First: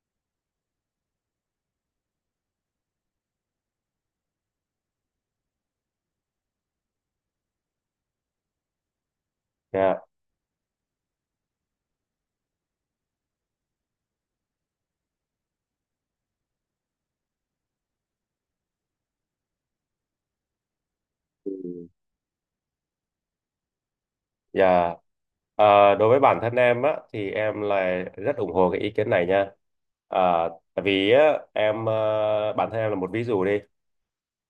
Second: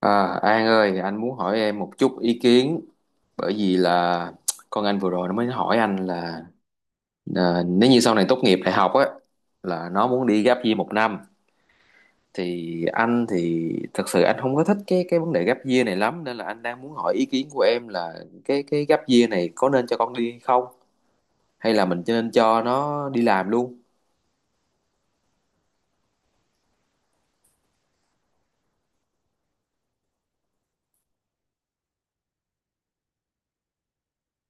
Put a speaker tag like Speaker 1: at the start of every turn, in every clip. Speaker 1: À, An ơi, anh muốn hỏi em một chút ý kiến bởi vì là con anh vừa rồi nó mới hỏi anh là nếu như sau này tốt nghiệp đại học á là
Speaker 2: Dạ.
Speaker 1: nó muốn đi gap year một năm. Thì anh thì thật sự anh không có thích cái vấn đề gap year này lắm nên là anh đang muốn hỏi ý kiến của em là cái gap year này có nên cho con đi không, hay là
Speaker 2: Ừ.
Speaker 1: mình nên cho nó đi làm luôn?
Speaker 2: Dạ. Ờ, Đối với bản thân em á thì em là rất ủng hộ cái ý kiến này nha. Ờ, Tại vì á, bản thân em là một ví dụ đi.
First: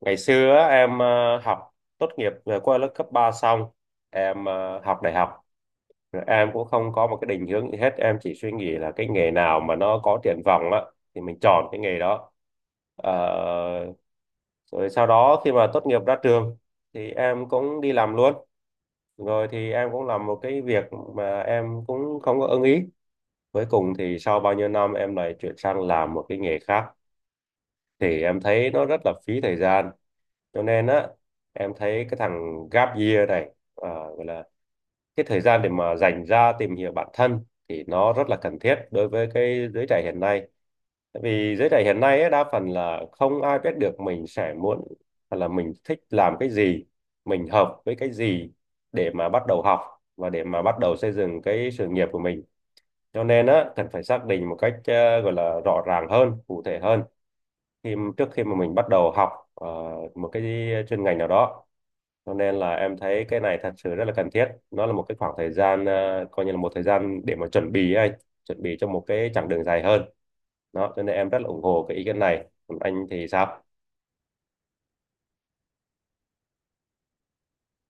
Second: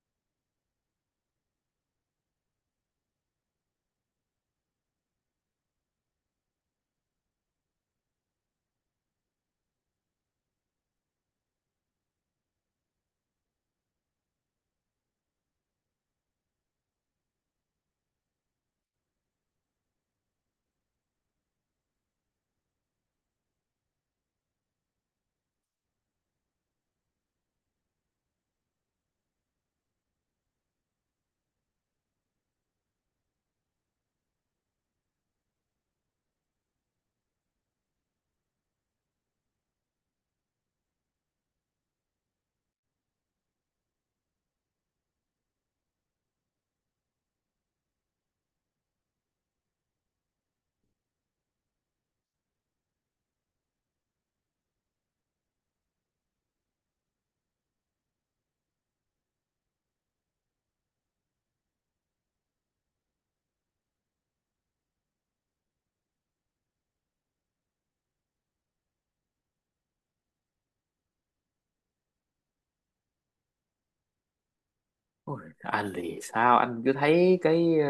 Speaker 2: Ngày xưa á, học tốt nghiệp qua lớp cấp 3 xong, học đại học. Rồi em cũng không có một cái định hướng gì hết, em chỉ suy nghĩ là cái nghề nào mà nó có triển vọng á thì mình chọn cái nghề đó. Ờ, Rồi sau đó khi mà tốt nghiệp ra trường thì em cũng đi làm luôn, rồi thì em cũng làm một cái việc mà em cũng không có ưng ý. Cuối cùng thì sau bao nhiêu năm em lại chuyển sang làm một cái nghề khác, thì em thấy nó rất là phí thời gian. Cho nên á, em thấy cái thằng gap year này, à, gọi là cái thời gian để mà dành ra tìm hiểu bản thân thì nó rất là cần thiết đối với cái giới trẻ hiện nay. Tại vì giới trẻ hiện nay ấy, đa phần là không ai biết được mình sẽ muốn hoặc là mình thích làm cái gì, mình hợp với cái gì để mà bắt đầu học và để mà bắt đầu xây dựng cái sự nghiệp của mình. Cho nên á, cần phải xác định một cách gọi là rõ ràng hơn, cụ thể hơn khi trước khi mà mình bắt đầu học ờ, một cái chuyên ngành nào đó. Cho nên là em thấy cái này thật sự rất là cần thiết, nó là một cái khoảng thời gian, coi như là một thời gian để mà chuẩn bị ấy anh, chuẩn bị cho một cái chặng đường dài hơn đó. Cho nên em rất là ủng hộ cái ý kiến này, còn anh thì sao?
Speaker 1: Ôi, anh thì sao anh cứ thấy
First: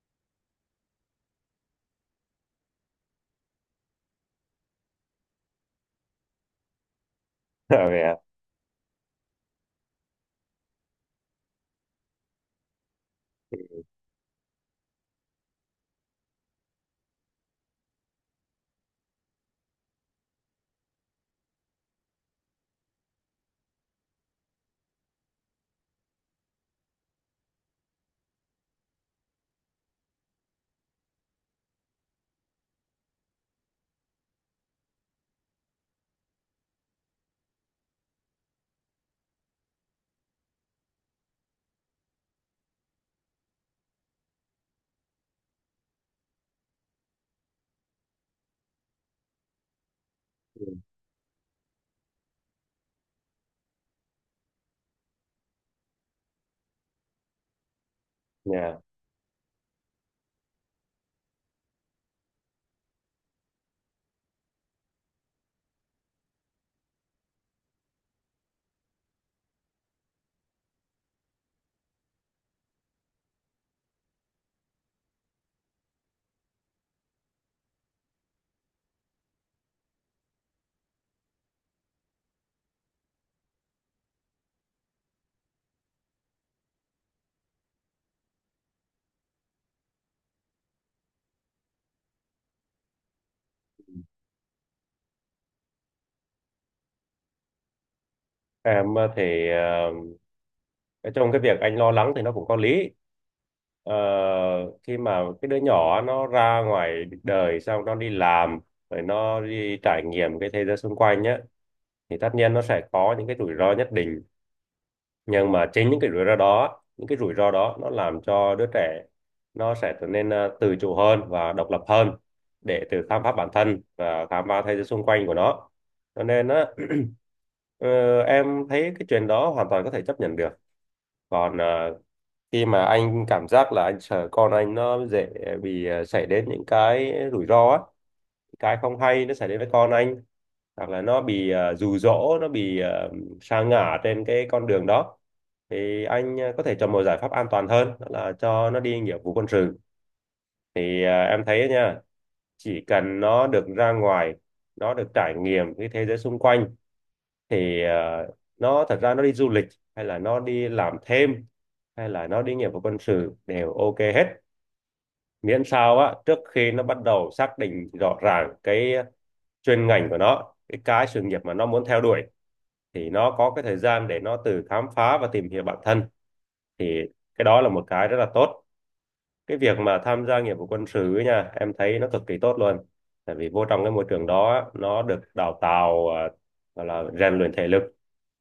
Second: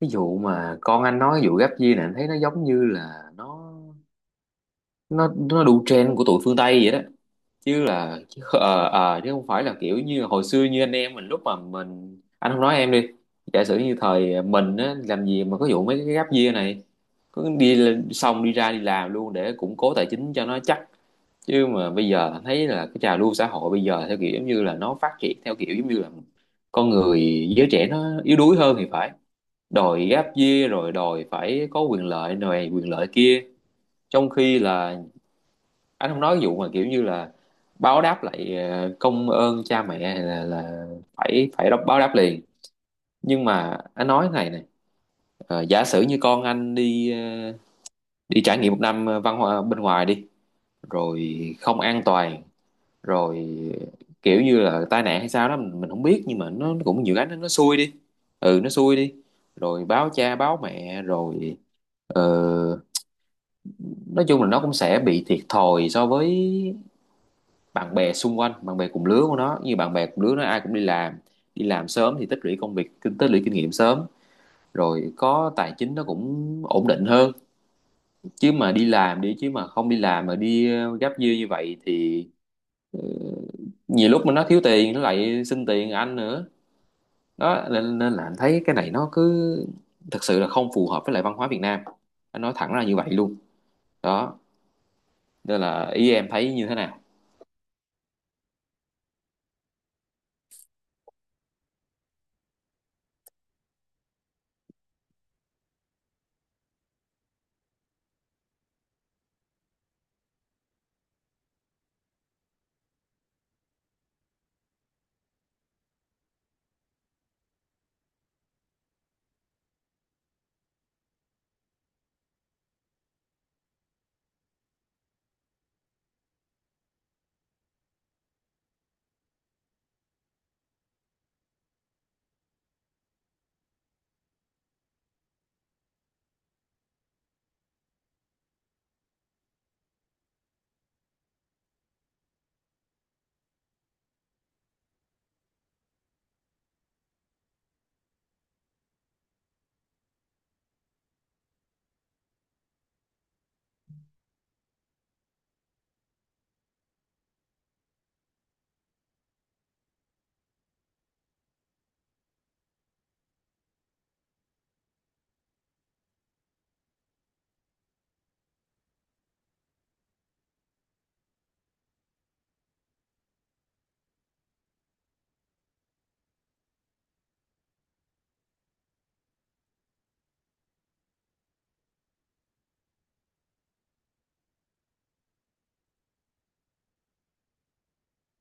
Speaker 1: cái vụ mà con anh nói cái vụ gap year này anh thấy nó giống như là nó đủ trend của tụi phương Tây vậy đó, chứ là chứ, ờ, ờ, ờ, chứ không phải là kiểu như hồi xưa như anh em mình lúc mà mình anh không nói em đi. Giả sử như thời mình á làm gì mà có vụ mấy cái gap year này, có xong đi ra đi làm luôn để củng cố tài chính cho nó chắc. Chứ mà bây giờ anh thấy là cái trào lưu xã hội bây giờ theo kiểu giống như là nó phát triển theo kiểu giống như là con người, giới trẻ nó yếu đuối hơn thì phải, đòi gap year rồi đòi phải có quyền lợi này quyền lợi kia, trong khi là anh không nói cái vụ mà kiểu như là báo đáp lại công ơn cha mẹ hay là phải phải báo đáp liền, nhưng mà anh nói cái này này. Giả sử như con anh đi đi trải nghiệm một năm văn hóa bên ngoài đi rồi không an toàn rồi kiểu như là tai nạn hay sao đó mình không biết, nhưng mà nó cũng nhiều cái, nó xui đi, ừ nó
Speaker 2: Yeah.
Speaker 1: xui đi rồi báo cha báo mẹ rồi. ờ, nói chung là nó cũng sẽ bị thiệt thòi so với bạn bè xung quanh, bạn bè cùng lứa của nó, như bạn bè cùng lứa nó ai cũng đi làm, đi làm sớm thì tích lũy công việc, tích lũy kinh nghiệm sớm, rồi có tài chính nó cũng ổn định hơn. Chứ mà đi làm đi, chứ mà không đi làm mà đi gắp dưa như vậy thì nhiều lúc mà nó thiếu tiền nó lại xin tiền anh nữa. Đó nên là anh thấy cái này nó cứ thật sự là không phù hợp với lại văn hóa Việt Nam, anh nói thẳng ra như vậy luôn đó. Nên là ý em thấy như thế nào?
Speaker 2: em ờ, thì ờ, Trong cái việc anh lo lắng thì nó cũng có lý. Ờ, Khi mà cái đứa nhỏ nó ra ngoài đời, xong nó đi làm rồi nó đi trải nghiệm cái thế giới xung quanh nhé, thì tất nhiên nó sẽ có những cái rủi ro nhất định. Nhưng mà chính những cái rủi ro đó, những cái rủi ro đó nó làm cho đứa trẻ nó sẽ trở nên tự chủ hơn và độc lập hơn, để tự khám phá bản thân và khám phá thế giới xung quanh của nó. Cho nên á, Ờ, em thấy cái chuyện đó hoàn toàn có thể chấp nhận được. Còn khi mà anh cảm giác là anh sợ con anh nó dễ bị xảy đến những cái rủi ro á, cái không hay nó xảy đến với con anh, hoặc là nó bị dụ dỗ, nó bị sa ngã trên cái con đường đó, thì anh có thể chọn một giải pháp an toàn hơn, đó là cho nó đi nghĩa vụ quân sự. Thì em thấy nha, chỉ cần nó được ra ngoài, nó được trải nghiệm cái thế giới xung quanh, thì nó thật ra nó đi du lịch hay là nó đi làm thêm hay là nó đi nghĩa vụ quân sự đều ok hết. Miễn sao á, trước khi nó bắt đầu xác định rõ ràng cái chuyên ngành của nó, cái sự nghiệp mà nó muốn theo đuổi, thì nó có cái thời gian để nó tự khám phá và tìm hiểu bản thân, thì cái đó là một cái rất là tốt. Cái việc mà tham gia nghĩa vụ quân sự ấy nha, em thấy nó cực kỳ tốt luôn. Tại vì vô trong cái môi trường đó á, nó được đào tạo, gọi là rèn luyện thể lực,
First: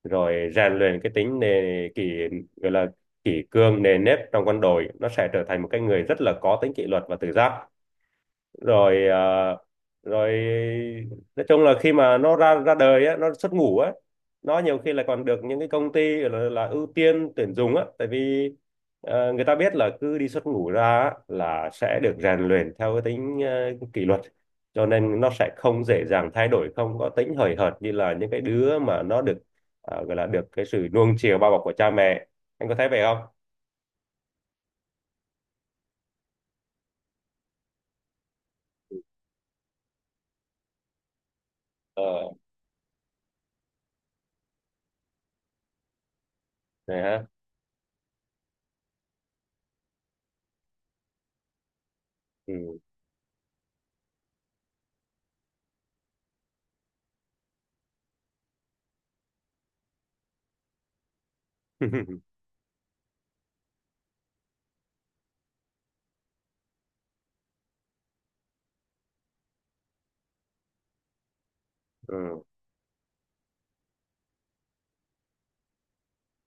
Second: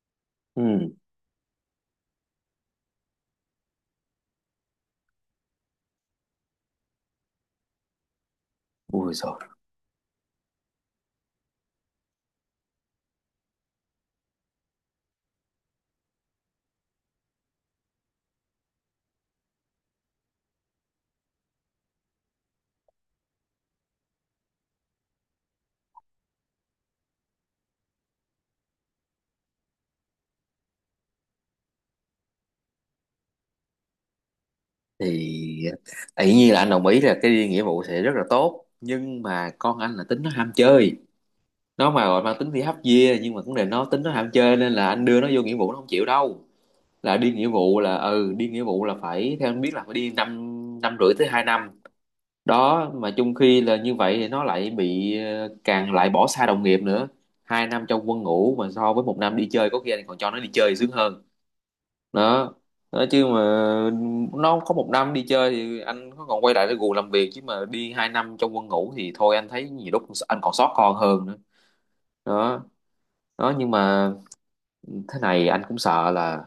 Speaker 2: rồi rèn
Speaker 1: Ừ.
Speaker 2: luyện cái tính nề kỷ, gọi là kỷ cương nề nếp trong quân đội, nó sẽ trở thành một cái người rất là có tính kỷ luật và tự giác. rồi
Speaker 1: Ui
Speaker 2: à,
Speaker 1: giời.
Speaker 2: Rồi nói chung là khi mà nó ra ra đời á, nó xuất ngũ á, nó nhiều khi là còn được những cái công ty là ưu tiên tuyển dụng á. Tại vì người ta biết là cứ đi xuất ngũ ra á là sẽ được rèn luyện theo cái tính kỷ luật, cho nên nó sẽ không dễ dàng thay đổi, không có tính hời hợt như là những cái đứa mà nó được gọi là được cái sự nuông chiều bao bọc của cha mẹ. Anh có thấy vậy không?
Speaker 1: Thì tự nhiên là anh đồng ý là cái đi nghĩa vụ sẽ rất là tốt, nhưng mà con anh là tính nó ham chơi, nó mà gọi
Speaker 2: Ờ,
Speaker 1: mang tính đi hấp dìa, nhưng mà cũng là nó tính nó ham chơi nên là anh đưa nó vô nghĩa vụ nó không chịu đâu.
Speaker 2: này
Speaker 1: Là
Speaker 2: ha.
Speaker 1: đi nghĩa vụ là, ừ, đi nghĩa vụ là phải theo anh biết là phải đi năm năm rưỡi tới 2 năm,
Speaker 2: Ừ.
Speaker 1: đó mà chung khi là như vậy thì nó lại bị càng lại bỏ xa đồng nghiệp nữa. 2 năm trong quân ngũ mà so với một năm đi chơi có khi anh còn cho nó đi chơi sướng hơn đó. Đó chứ mà nó có một năm đi chơi thì anh có còn quay lại để gù làm việc, chứ mà đi 2 năm trong quân ngũ thì thôi anh thấy nhiều lúc anh còn sót con hơn nữa.
Speaker 2: Ừ.
Speaker 1: Đó. Đó nhưng mà thế này, anh cũng sợ là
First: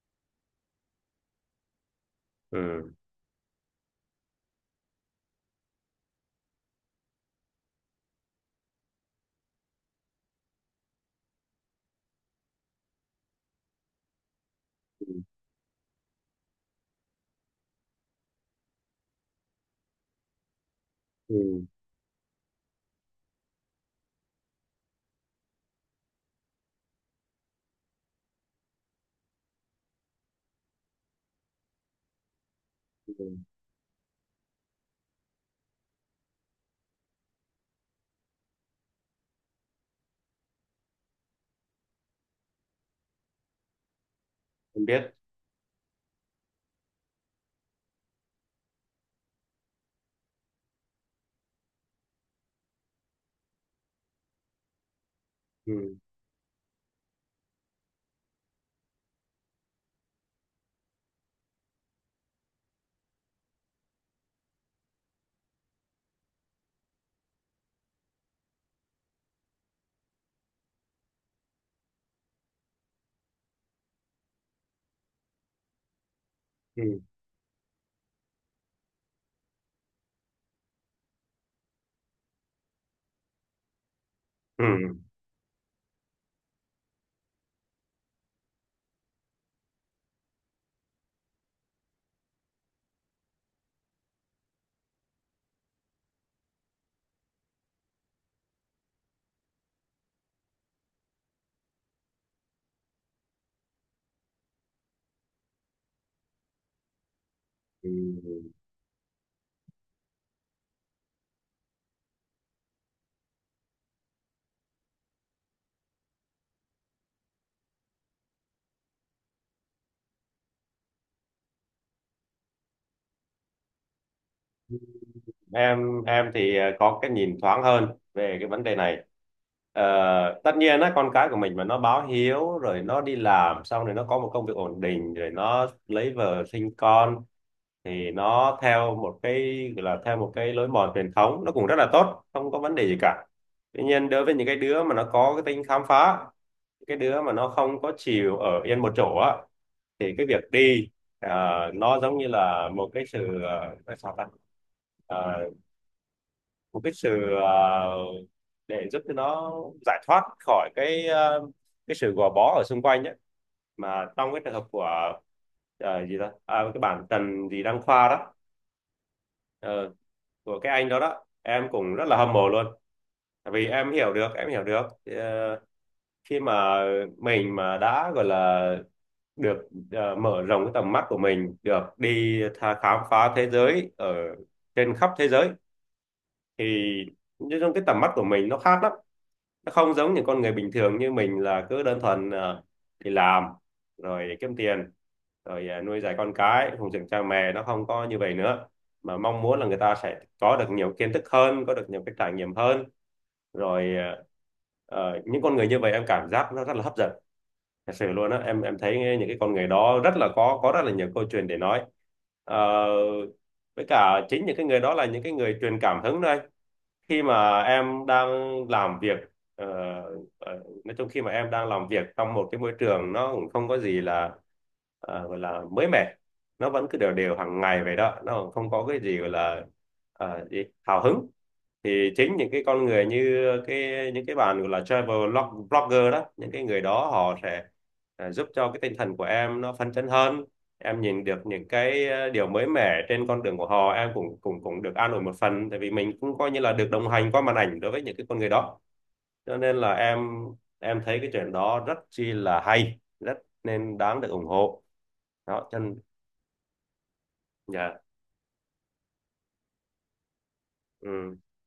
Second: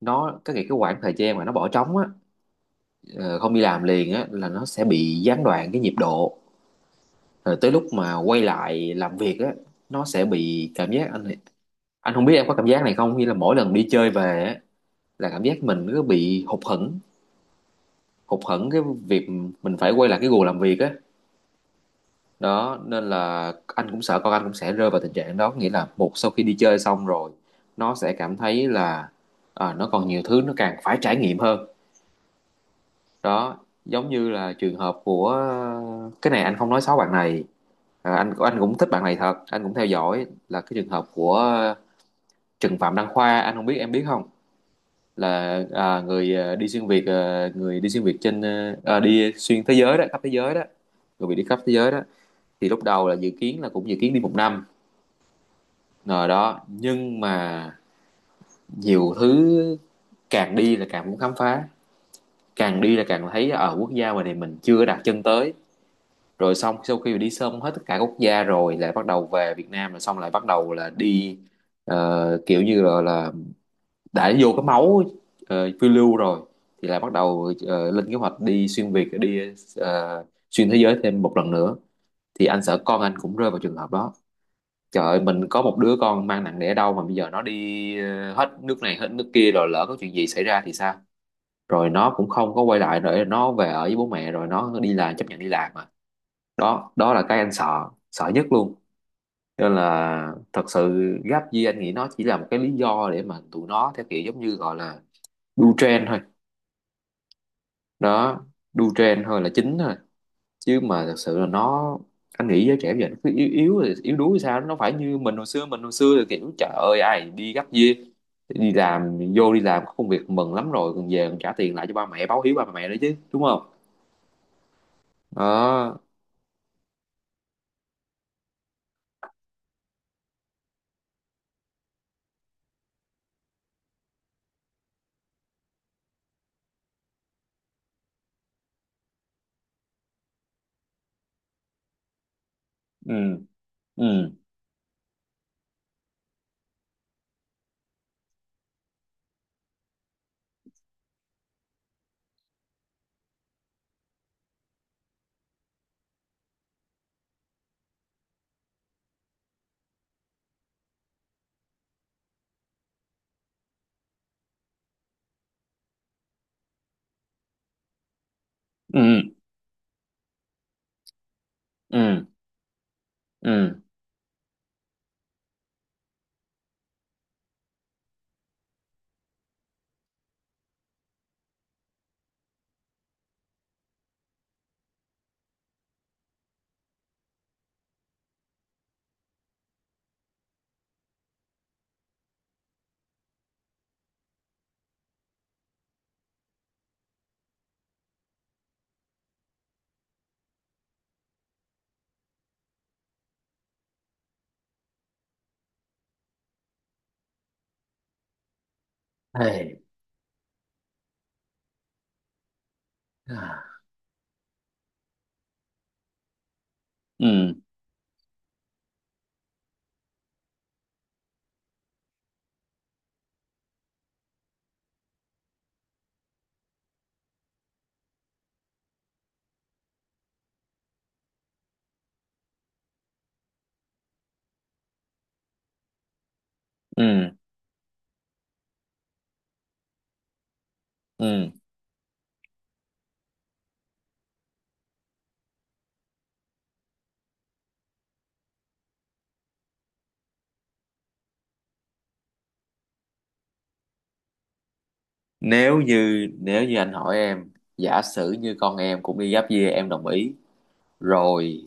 Speaker 1: nó cái khoảng thời gian mà nó bỏ trống á,
Speaker 2: Ừ.
Speaker 1: ờ, không đi làm liền á là nó sẽ bị gián đoạn cái nhịp độ, rồi tới lúc mà quay lại làm việc á nó sẽ bị cảm giác, anh không biết em có cảm giác này không, như là mỗi lần đi chơi về á là cảm giác mình cứ bị hụt hẫng, hụt hẫng cái việc mình phải quay lại cái guồng làm việc á.
Speaker 2: Ừ.
Speaker 1: Đó nên là anh cũng sợ con anh cũng sẽ rơi vào tình trạng đó, nghĩa là một sau khi đi chơi xong rồi nó sẽ cảm thấy là nó còn nhiều thứ nó càng phải trải nghiệm hơn.
Speaker 2: Ừ.
Speaker 1: Đó, giống như là trường hợp của, cái này anh không nói xấu bạn này, anh cũng thích bạn này thật, anh cũng theo dõi là cái trường hợp của Trần Phạm Đăng Khoa, anh không biết em biết không.
Speaker 2: Em biết.
Speaker 1: Là người đi xuyên Việt, người đi xuyên Việt trên đi xuyên thế giới đó, khắp thế giới đó, người bị đi khắp thế giới đó, thì lúc đầu là dự kiến là cũng dự kiến đi một năm
Speaker 2: Ừ.
Speaker 1: rồi đó. Nhưng mà nhiều thứ, càng đi là càng muốn khám phá, càng đi là càng thấy ở quốc gia ngoài này mình chưa đặt chân tới, rồi xong sau khi đi xong hết tất cả quốc gia rồi lại bắt đầu về Việt Nam, rồi xong lại bắt đầu là đi kiểu như là đã vô cái máu phiêu lưu rồi, thì
Speaker 2: Ừ.
Speaker 1: lại bắt đầu lên kế hoạch đi xuyên Việt đi, ờ, xuyên thế giới thêm một lần nữa. Thì anh sợ con anh cũng rơi vào trường hợp đó.
Speaker 2: Ừ.
Speaker 1: Trời ơi, mình có một đứa con mang nặng đẻ đau mà bây giờ nó đi hết nước này hết nước kia, rồi lỡ có chuyện gì xảy ra thì sao? Rồi nó cũng không có quay lại, rồi nó về ở với bố mẹ rồi nó đi làm, chấp nhận đi làm mà. Đó, đó là cái anh sợ, sợ nhất luôn. Nên là thật sự gap year anh nghĩ nó chỉ là một cái lý do để mà tụi nó theo kiểu giống như gọi là đu trend thôi.
Speaker 2: Ừ.
Speaker 1: Đó, đu trend thôi là chính thôi. Chứ mà thật sự là nó, anh nghĩ giới trẻ bây giờ nó cứ yếu yếu yếu đuối sao, nó phải như mình hồi xưa, mình hồi xưa là kiểu trời ơi ai đi gấp year, đi làm vô, đi làm có công việc mừng lắm rồi, còn về còn trả tiền lại cho ba mẹ, báo hiếu ba mẹ nữa chứ, đúng không? Đó.
Speaker 2: Em thì có cái nhìn thoáng hơn về cái vấn đề này. Ờ, tất nhiên á, con cái của mình mà nó báo hiếu rồi nó đi làm xong rồi nó có một công việc ổn định rồi nó lấy vợ sinh con, thì nó theo một cái gọi là theo một cái lối mòn truyền thống, nó cũng rất là tốt, không có vấn đề gì
Speaker 1: Ừ,
Speaker 2: cả. Tuy
Speaker 1: ừ,
Speaker 2: nhiên, đối với những cái đứa mà nó có cái tính khám phá, cái đứa mà nó không có chịu ở yên một chỗ á, thì cái việc đi ờ, nó giống như là một cái sự nói sao ta, Ờ, một cái sự để giúp cho nó giải thoát khỏi cái sự gò bó ở xung quanh ấy. Mà trong cái trường hợp của gì đó, cái bản Trần gì Đăng Khoa đó,
Speaker 1: ừ,
Speaker 2: ờ, của cái anh đó đó, em cũng rất là
Speaker 1: ừ,
Speaker 2: hâm mộ luôn. Tại vì
Speaker 1: ừ.
Speaker 2: em hiểu được, em hiểu được khi mà mình mà đã gọi là được mở rộng cái tầm mắt của mình, được đi tha khám phá thế giới ở trên khắp thế giới, thì nói chung cái tầm mắt của mình nó khác lắm. Nó không giống những con người bình thường như mình là cứ đơn thuần đi làm, rồi kiếm tiền, rồi nuôi dạy con cái, phụng dưỡng cha mẹ. Nó không có như vậy nữa, mà mong muốn là người ta sẽ có được nhiều kiến thức hơn, có được nhiều cái trải nghiệm hơn. rồi ờ, những con người như vậy em cảm giác nó rất là hấp dẫn. Thật sự luôn á, em thấy những cái con người
Speaker 1: Hey.
Speaker 2: đó rất là có rất là nhiều câu chuyện để nói. Ờ, với cả chính những cái người đó là những cái người truyền cảm hứng đây. Khi
Speaker 1: Ừ,
Speaker 2: mà em đang làm việc, ờ, nói chung khi mà em đang làm việc trong một cái môi trường nó cũng không có gì là gọi là mới mẻ, nó vẫn cứ đều đều hàng ngày vậy đó, nó không có cái gì gọi là ờ, gì? Hào hứng, thì chính những cái con người như cái những cái bạn gọi là blogger đó, những cái người
Speaker 1: ừ,
Speaker 2: đó họ sẽ giúp cho cái tinh thần của em nó phấn chấn hơn. Em nhìn được
Speaker 1: ừ.
Speaker 2: những cái điều mới mẻ trên con đường của họ, em cũng cũng cũng được an ủi một phần, tại vì mình cũng coi như là được đồng hành qua màn ảnh đối với những cái con người đó. Cho nên là em thấy cái chuyện đó rất chi là hay, rất nên đáng được ủng hộ. Đó,
Speaker 1: nếu
Speaker 2: chân.
Speaker 1: như nếu như anh hỏi em,
Speaker 2: Dạ.
Speaker 1: giả sử như con em cũng đi giáp kia em đồng ý,
Speaker 2: Ừ.
Speaker 1: rồi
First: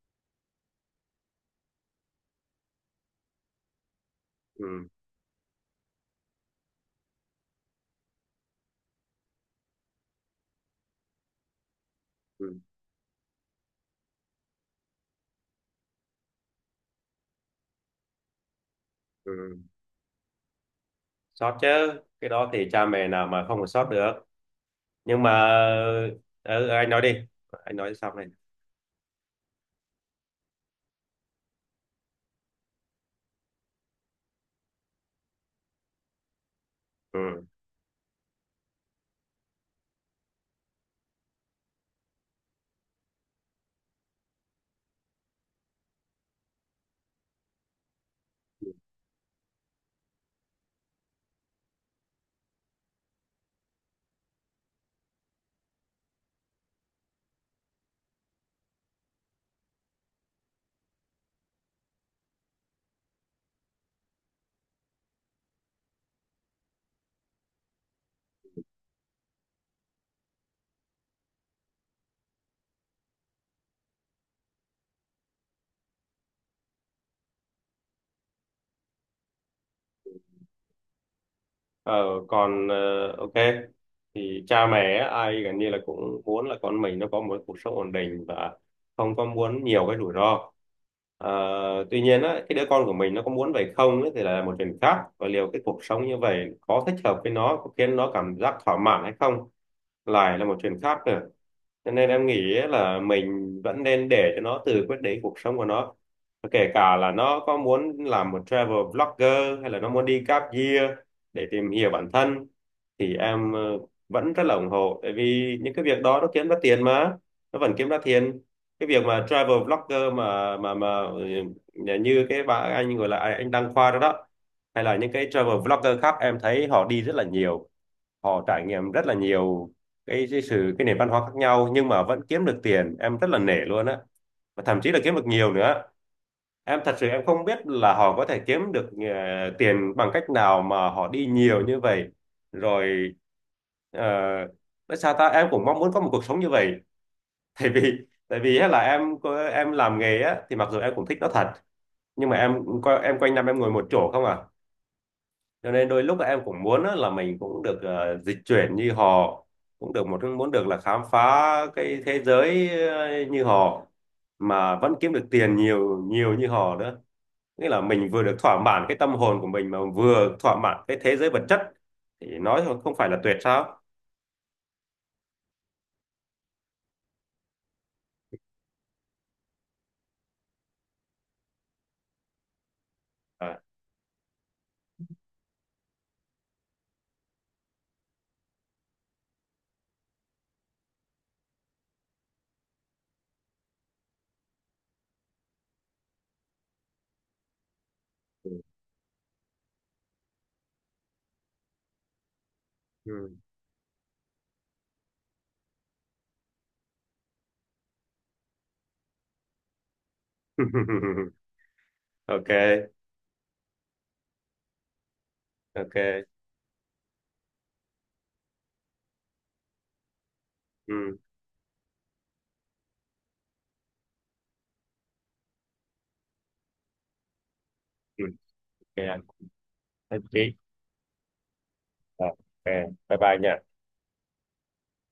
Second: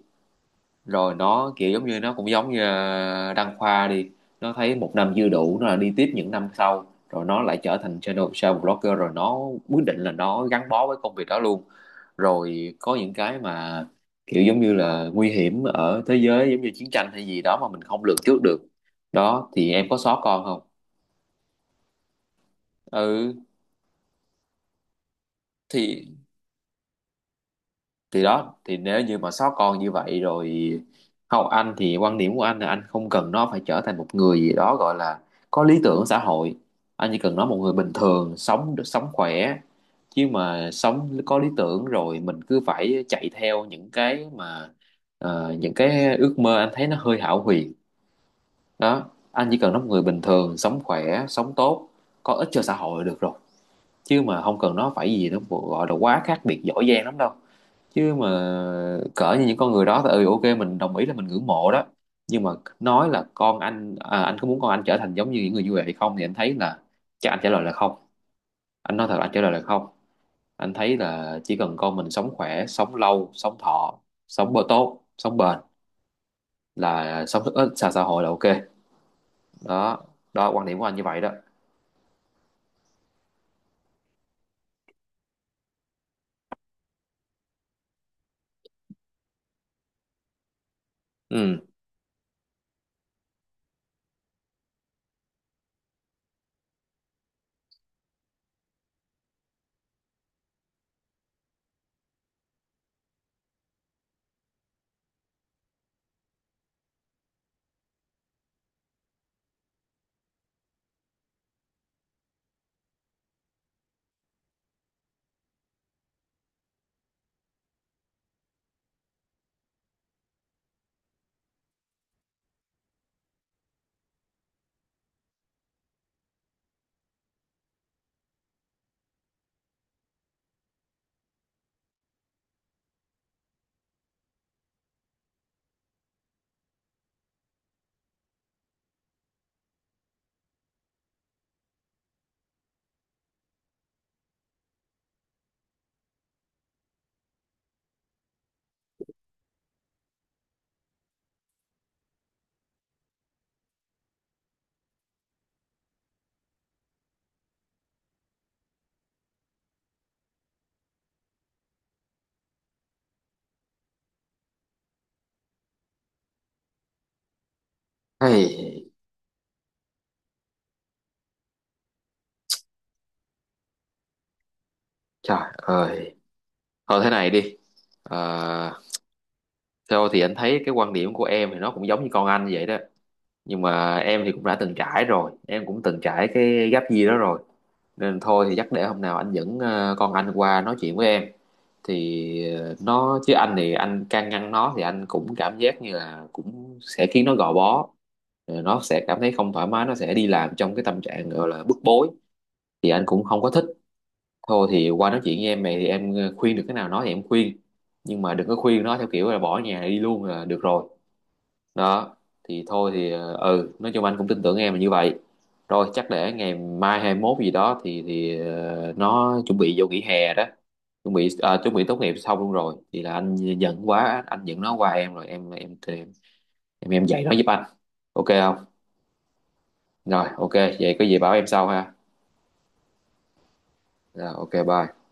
Speaker 1: rồi nó kiểu giống như, nó cũng giống như Đăng Khoa đi, nó thấy
Speaker 2: ừ,
Speaker 1: một năm dư đủ nó là đi tiếp những năm sau, rồi nó lại trở thành channel travel blogger, rồi nó quyết định là nó gắn bó với công việc đó luôn,
Speaker 2: ừ,
Speaker 1: rồi có những cái mà kiểu giống như là nguy hiểm ở thế giới, giống như chiến tranh hay gì đó mà mình không lường trước được, đó
Speaker 2: ừ.
Speaker 1: thì em có sót con không?
Speaker 2: Sót chứ, cái đó thì cha mẹ nào
Speaker 1: Ừ.
Speaker 2: mà không có sót được. Nhưng mà
Speaker 1: thì
Speaker 2: ừ, anh nói đi, anh nói xong
Speaker 1: thì
Speaker 2: này.
Speaker 1: đó, thì nếu như mà sót con như vậy rồi, không, anh thì quan điểm của anh là anh không cần nó phải trở thành một người gì đó gọi là có lý tưởng xã hội, anh chỉ cần
Speaker 2: Ừ.
Speaker 1: nó một người bình thường sống sống khỏe. Chứ mà sống có lý tưởng rồi mình cứ phải chạy theo những cái mà những cái ước mơ anh thấy nó hơi hão huyền. Đó, anh chỉ cần nó một người bình thường, sống khỏe sống tốt, có ích cho xã hội là được rồi, chứ mà không cần nó phải gì, nó gọi là quá khác biệt giỏi giang lắm đâu. Chứ mà cỡ như những con người đó thì, ừ, ok mình đồng ý là mình ngưỡng mộ đó, nhưng mà nói là con anh, anh có muốn con anh trở thành giống như những người như vậy hay không, thì anh thấy là chắc anh trả lời là không. Anh nói thật là anh trả lời là không. Anh thấy là chỉ cần con mình sống khỏe sống lâu sống thọ, sống bơ tốt sống bền, là sống rất ít xa xã hội là ok. Đó, đó quan điểm của anh như vậy đó.
Speaker 2: Ờ, còn ok, thì cha mẹ á, ai gần như là cũng muốn là con mình nó có một cuộc sống ổn định và không có muốn nhiều cái rủi ro. Ờ,
Speaker 1: Ừ.
Speaker 2: tuy nhiên á, cái đứa con của mình nó có muốn vậy không ấy, thì là một chuyện khác, và liệu cái cuộc sống như vậy có thích hợp với nó, có khiến nó cảm giác thỏa mãn hay không lại là một chuyện khác nữa. Cho nên em nghĩ là mình vẫn nên để cho nó tự quyết định cuộc sống của nó. Và kể cả là nó có muốn làm một travel vlogger hay là nó muốn đi gap year để tìm hiểu bản thân, thì em vẫn rất là ủng hộ, tại vì những cái việc đó nó kiếm ra tiền mà, nó vẫn kiếm ra tiền. Cái việc mà travel vlogger mà mà ừ, như cái bà anh gọi là anh Đăng Khoa đó đó, hay là những cái travel vlogger khác, em thấy họ đi rất là nhiều, họ trải nghiệm rất là nhiều cái sự, cái nền văn hóa khác nhau, nhưng mà vẫn kiếm được tiền, em rất là nể luôn á, và thậm chí là kiếm được nhiều nữa. Em thật sự em không biết là họ có thể kiếm được tiền bằng cách nào mà họ đi nhiều như vậy. Rồi ờ, nói sao ta, em cũng mong muốn có một cuộc sống như vậy. Tại vì tại vì á là em làm nghề á thì mặc dù em cũng thích nó thật, nhưng mà em quanh năm em ngồi một chỗ không à. Cho nên đôi lúc em cũng muốn á, là mình cũng được dịch chuyển như họ, cũng được một muốn được là khám phá cái thế giới như họ, mà vẫn kiếm được tiền nhiều nhiều như họ nữa. Nghĩa là mình vừa được thỏa mãn
Speaker 1: Hey,
Speaker 2: cái tâm hồn của mình mà vừa thỏa mãn cái thế giới vật chất, thì nói thôi, không phải là tuyệt sao?
Speaker 1: trời ơi. Thôi thế này đi. Ờ, theo thì anh thấy cái quan điểm của em thì nó cũng giống như con anh vậy đó,
Speaker 2: À.
Speaker 1: nhưng mà em thì cũng đã từng trải rồi, em cũng từng trải cái gap year đó rồi, nên thôi thì chắc để hôm nào anh dẫn con anh qua nói chuyện với em, thì nó, chứ anh thì anh can ngăn nó thì anh cũng cảm giác như là cũng sẽ khiến nó gò bó.
Speaker 2: Ừ.
Speaker 1: Rồi nó sẽ cảm thấy không thoải mái, nó sẽ đi làm trong cái tâm trạng gọi là bức bối, thì anh cũng
Speaker 2: Ừ.
Speaker 1: không có thích. Thôi thì qua nói chuyện với em này thì em khuyên được cái nào nói thì em khuyên, nhưng mà đừng có khuyên nó theo kiểu là bỏ nhà đi luôn là được rồi. Đó thì thôi
Speaker 2: Ok.
Speaker 1: thì ừ, nói chung anh cũng tin tưởng em là như vậy, rồi chắc
Speaker 2: Ok.
Speaker 1: để ngày mai 21 gì đó thì nó chuẩn bị vô nghỉ hè đó. Chuẩn
Speaker 2: Ừ.
Speaker 1: bị chuẩn bị tốt nghiệp xong luôn rồi, thì là anh giận quá, anh giận nó qua em rồi, em dạy nó giúp anh,
Speaker 2: Ừ.
Speaker 1: ok không?
Speaker 2: Ok anh. Nhất
Speaker 1: Rồi ok
Speaker 2: trí.
Speaker 1: vậy có gì bảo em sau ha.
Speaker 2: Ờ, ok, bye bye nha.
Speaker 1: Rồi ok bye.